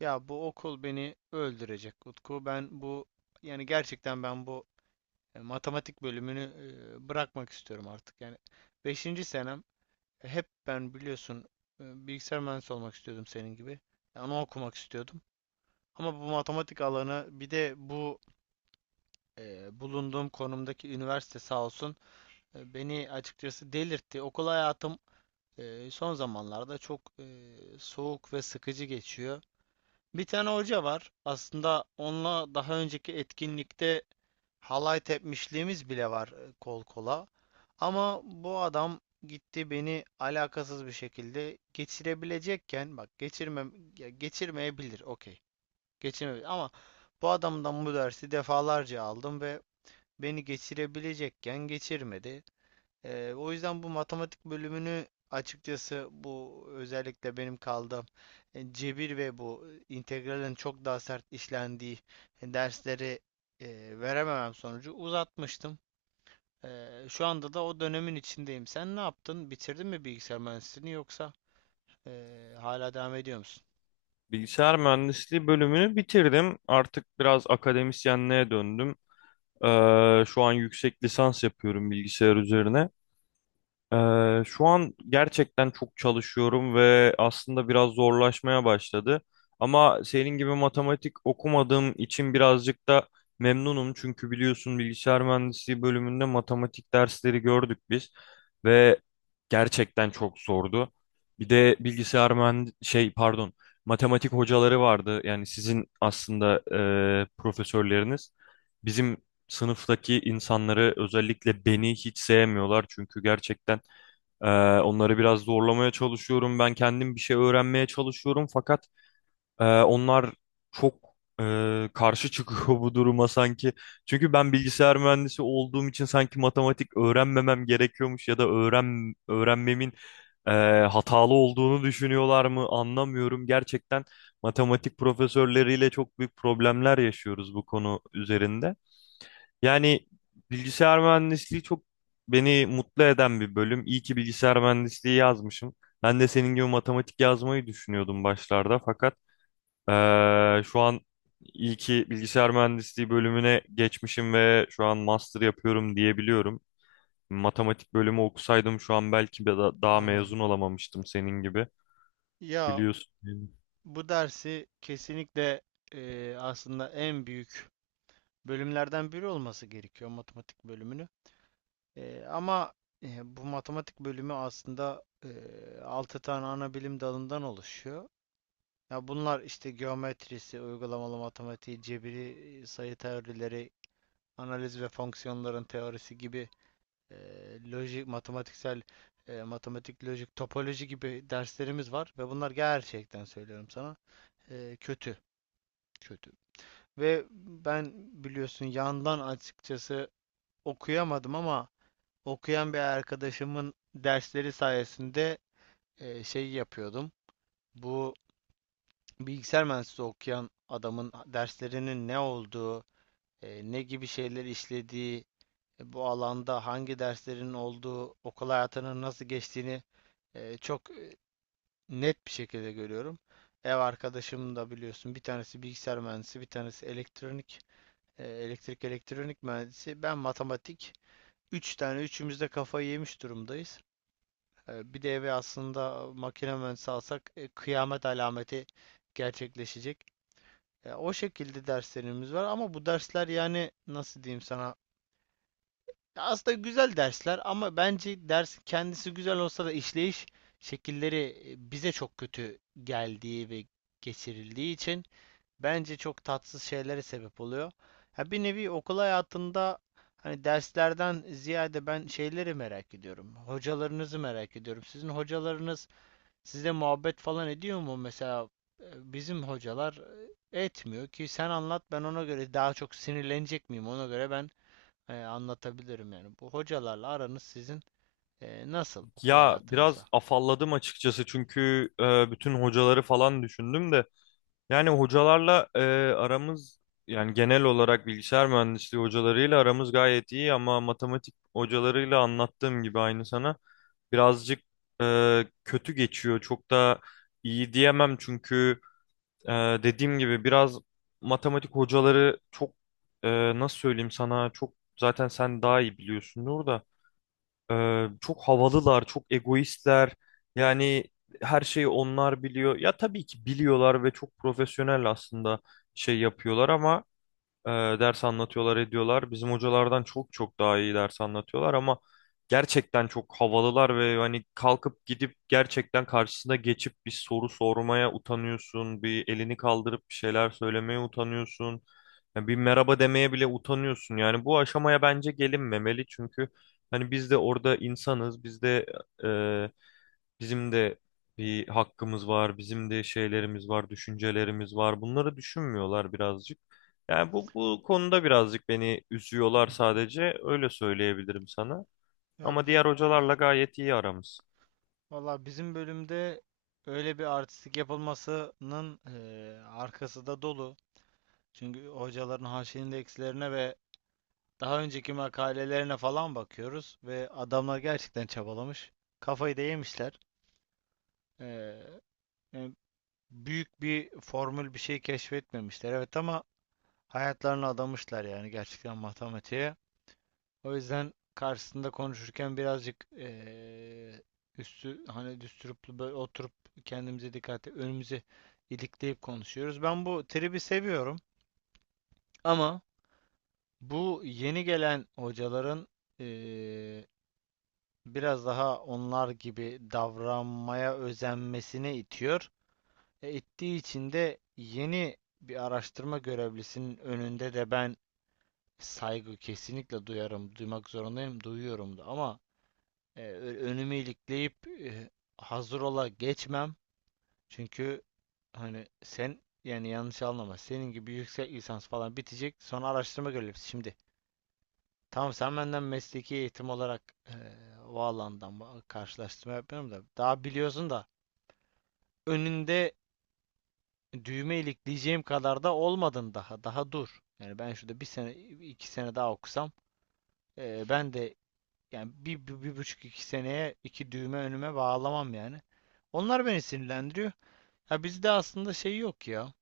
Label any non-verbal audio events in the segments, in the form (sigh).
Ya bu okul beni öldürecek Utku. Ben bu yani gerçekten ben bu e, Matematik bölümünü bırakmak istiyorum artık. Yani beşinci senem, hep ben biliyorsun, bilgisayar mühendisi olmak istiyordum senin gibi. Yani onu okumak istiyordum. Ama bu matematik alanı bir de bu, bulunduğum konumdaki üniversite sağ olsun, beni açıkçası delirtti. Okul hayatım son zamanlarda çok soğuk ve sıkıcı geçiyor. Bir tane hoca var. Aslında onunla daha önceki etkinlikte halay tepmişliğimiz bile var, kol kola. Ama bu adam gitti, beni alakasız bir şekilde geçirebilecekken, bak, geçirme ya, geçirmeyebilir, okey. Geçirmeyebilir ama bu adamdan bu dersi defalarca aldım ve beni geçirebilecekken geçirmedi. O yüzden bu matematik bölümünü açıkçası, bu özellikle benim kaldığım, cebir ve bu integralin çok daha sert işlendiği dersleri verememem sonucu uzatmıştım. Şu anda da o dönemin içindeyim. Sen ne yaptın? Bitirdin mi bilgisayar mühendisliğini, yoksa hala devam ediyor musun? Bilgisayar mühendisliği bölümünü bitirdim. Artık biraz akademisyenliğe döndüm. Şu an yüksek lisans yapıyorum bilgisayar üzerine. Şu an gerçekten çok çalışıyorum ve aslında biraz zorlaşmaya başladı. Ama senin gibi matematik okumadığım için birazcık da memnunum. Çünkü biliyorsun bilgisayar mühendisliği bölümünde matematik dersleri gördük biz ve gerçekten çok zordu. Bir de bilgisayar mühend şey, pardon, matematik hocaları vardı. Yani sizin aslında profesörleriniz bizim sınıftaki insanları, özellikle beni, hiç sevmiyorlar. Çünkü gerçekten e, onları biraz zorlamaya çalışıyorum. Ben kendim bir şey öğrenmeye çalışıyorum fakat onlar çok karşı çıkıyor (laughs) bu duruma sanki. Çünkü ben bilgisayar mühendisi olduğum için sanki matematik öğrenmemem gerekiyormuş ya da öğrenmemin e, hatalı olduğunu düşünüyorlar mı anlamıyorum. Gerçekten matematik profesörleriyle çok büyük problemler yaşıyoruz bu konu üzerinde. Yani bilgisayar mühendisliği çok beni mutlu eden bir bölüm. İyi ki bilgisayar mühendisliği yazmışım. Ben de senin gibi matematik yazmayı düşünüyordum başlarda fakat şu an ilki bilgisayar mühendisliği bölümüne geçmişim ve şu an master yapıyorum diyebiliyorum. Matematik bölümü okusaydım şu an belki daha Anladım. mezun olamamıştım senin gibi, Ya biliyorsun. bu dersi kesinlikle, aslında en büyük bölümlerden biri olması gerekiyor matematik bölümünü. Ama bu matematik bölümü aslında 6 tane ana bilim dalından oluşuyor. Ya bunlar işte geometrisi, uygulamalı matematiği, cebiri, sayı teorileri, analiz ve fonksiyonların teorisi gibi, lojik, matematiksel, matematik, lojik, topoloji gibi derslerimiz var ve bunlar gerçekten söylüyorum sana, kötü, kötü. Ve ben biliyorsun yandan açıkçası okuyamadım, ama okuyan bir arkadaşımın dersleri sayesinde şey yapıyordum. Bu bilgisayar mühendisliği okuyan adamın derslerinin ne olduğu, ne gibi şeyler işlediği, bu alanda hangi derslerin olduğu, okul hayatının nasıl geçtiğini çok net bir şekilde görüyorum. Ev arkadaşım da biliyorsun, bir tanesi bilgisayar mühendisi, bir tanesi elektronik, elektrik elektronik mühendisi. Ben matematik. Üç tane üçümüz de kafayı yemiş durumdayız. Bir de eve aslında makine mühendisi alsak, kıyamet alameti gerçekleşecek. O şekilde derslerimiz var ama bu dersler, yani nasıl diyeyim sana? Ya aslında güzel dersler, ama bence ders kendisi güzel olsa da işleyiş şekilleri bize çok kötü geldiği ve geçirildiği için bence çok tatsız şeylere sebep oluyor. Ha, bir nevi okul hayatında. Hani derslerden ziyade ben şeyleri merak ediyorum. Hocalarınızı merak ediyorum. Sizin hocalarınız, sizde muhabbet falan ediyor mu? Mesela bizim hocalar etmiyor ki sen anlat, ben ona göre daha çok sinirlenecek miyim, ona göre ben anlatabilirim yani. Bu hocalarla aranız sizin nasıl okul Ya hayatınızda? biraz afalladım açıkçası çünkü bütün hocaları falan düşündüm de. Yani hocalarla aramız, yani genel olarak bilgisayar mühendisliği hocalarıyla aramız gayet iyi, ama matematik hocalarıyla anlattığım gibi aynı sana. Birazcık kötü geçiyor. Çok da iyi diyemem çünkü e, dediğim gibi biraz matematik hocaları çok, nasıl söyleyeyim sana, çok, zaten sen daha iyi biliyorsundur da, e, çok havalılar, çok egoistler. Yani her şeyi onlar biliyor. Ya tabii ki biliyorlar ve çok profesyonel aslında şey yapıyorlar ama e, ders anlatıyorlar, ediyorlar. Bizim hocalardan çok çok daha iyi ders anlatıyorlar ama gerçekten çok havalılar ve hani kalkıp gidip gerçekten karşısına geçip bir soru sormaya utanıyorsun. Bir elini kaldırıp bir şeyler söylemeye utanıyorsun. Ya bir merhaba demeye bile utanıyorsun. Yani bu aşamaya bence gelinmemeli çünkü hani biz de orada insanız. Biz de, e, bizim de bir hakkımız var, bizim de şeylerimiz var, düşüncelerimiz var. Bunları düşünmüyorlar birazcık. Yani bu konuda birazcık beni Hı üzüyorlar hı. sadece. Öyle söyleyebilirim sana. Ya Ama bi- diğer hocalarla gayet iyi aramız. Valla bizim bölümde öyle bir artistik yapılmasının arkası da dolu. Çünkü hocaların haşin eksilerine ve daha önceki makalelerine falan bakıyoruz ve adamlar gerçekten çabalamış. Kafayı da yemişler. Ee, Yani büyük bir formül, bir şey keşfetmemişler. Evet, ama hayatlarını adamışlar yani, gerçekten matematiğe. O yüzden karşısında konuşurken birazcık, üstü, hani düsturuplu, böyle oturup kendimize dikkat, önümüze ilikleyip konuşuyoruz. Ben bu tribi seviyorum, ama bu yeni gelen hocaların eee, biraz daha onlar gibi davranmaya özenmesine itiyor. İttiği için de yeni bir araştırma görevlisinin önünde de ben saygı kesinlikle duyarım, duymak zorundayım, duyuyorum da, ama önümü ilikleyip hazır ola geçmem. Çünkü hani sen, yani yanlış anlama, senin gibi yüksek lisans falan bitecek, sonra araştırma görevlisi şimdi. Tamam, sen benden mesleki eğitim olarak eee o alandan karşılaştırma yapmıyorum da, daha biliyorsun da, önünde düğme ilikleyeceğim kadar da olmadın daha, dur. Yani ben şurada bir sene iki sene daha okusam, ben de, yani bir buçuk iki seneye iki düğme önüme bağlamam yani. Onlar beni sinirlendiriyor. Ya bizde aslında şey yok ya.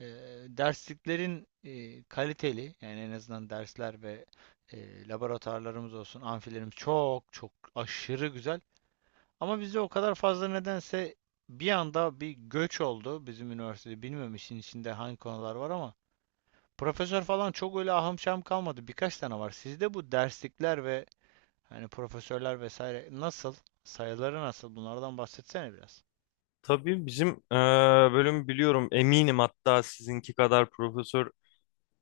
E, Dersliklerin kaliteli, yani en azından dersler ve laboratuvarlarımız olsun, amfilerimiz çok çok aşırı güzel. Ama bizde o kadar fazla, nedense bir anda bir göç oldu bizim üniversitede. Bilmiyorum işin içinde hangi konular var, ama profesör falan çok öyle ahım şahım kalmadı. Birkaç tane var. Sizde bu derslikler ve hani profesörler vesaire nasıl? Sayıları nasıl? Bunlardan bahsetsene biraz. Tabii bizim bölüm, biliyorum eminim, hatta sizinki kadar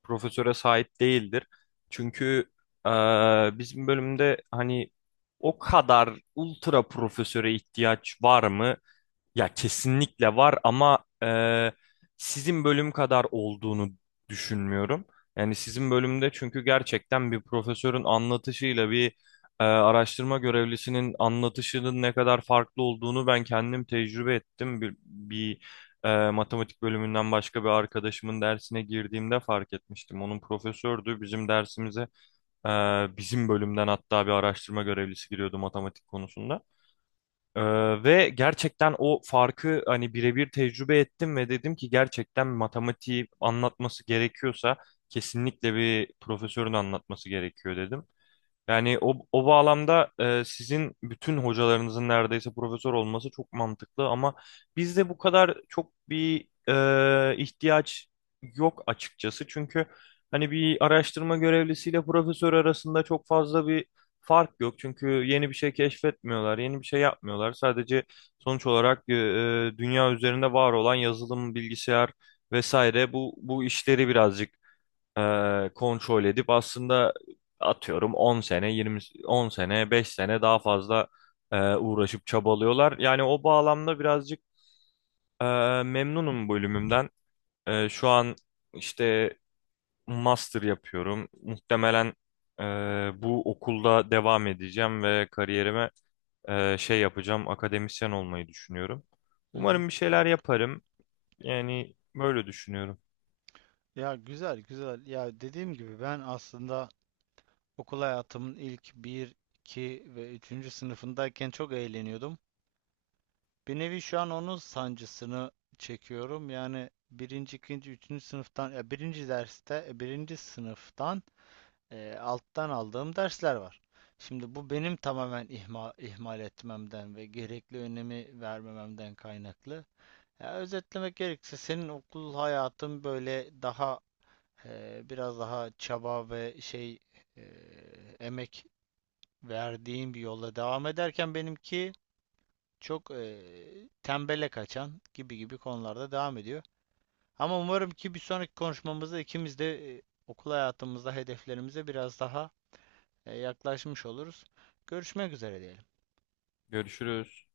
profesöre sahip değildir. Çünkü bizim bölümde hani o kadar ultra profesöre ihtiyaç var mı? Ya kesinlikle var ama sizin bölüm kadar olduğunu düşünmüyorum. Yani sizin bölümde çünkü gerçekten bir profesörün anlatışıyla bir araştırma görevlisinin anlatışının ne kadar farklı olduğunu ben kendim tecrübe ettim. Bir matematik bölümünden başka bir arkadaşımın dersine girdiğimde fark etmiştim. Onun profesördü, bizim dersimize e, bizim bölümden hatta bir araştırma görevlisi giriyordu matematik konusunda. Ee, Ve gerçekten o farkı hani birebir tecrübe ettim ve dedim ki gerçekten matematiği anlatması gerekiyorsa kesinlikle bir profesörün anlatması gerekiyor, dedim. Yani o bağlamda sizin bütün hocalarınızın neredeyse profesör olması çok mantıklı ama bizde bu kadar çok bir ihtiyaç yok açıkçası. Çünkü hani bir araştırma görevlisiyle profesör arasında çok fazla bir fark yok. Çünkü yeni bir şey keşfetmiyorlar, yeni bir şey yapmıyorlar. Sadece sonuç olarak dünya üzerinde var olan yazılım, bilgisayar vesaire bu işleri birazcık kontrol edip, aslında atıyorum 10 sene 20, 10 sene 5 sene daha fazla uğraşıp çabalıyorlar. Yani o bağlamda birazcık e, memnunum bölümümden. Şu an işte master yapıyorum. Muhtemelen e, bu okulda devam edeceğim ve kariyerime şey yapacağım, akademisyen olmayı düşünüyorum. Hı hı. Umarım bir şeyler yaparım. Yani böyle düşünüyorum. Ya, güzel güzel. Ya dediğim gibi, ben aslında okul hayatımın ilk bir, 2 ve üçüncü sınıfındayken çok eğleniyordum. Bir nevi şu an onun sancısını çekiyorum. Yani birinci, ikinci, üçüncü sınıftan, ya 1. derste, birinci sınıftan alttan aldığım dersler var. Şimdi bu benim tamamen ihmal etmemden ve gerekli önemi vermememden kaynaklı. Ya özetlemek gerekirse senin okul hayatın böyle daha biraz daha çaba ve şey, e, emek verdiğim bir yolla devam ederken, benimki çok tembele kaçan gibi gibi konularda devam ediyor. Ama umarım ki bir sonraki konuşmamızda ikimiz de okul hayatımızda hedeflerimize biraz daha yaklaşmış oluruz. Görüşmek üzere diyelim. Görüşürüz.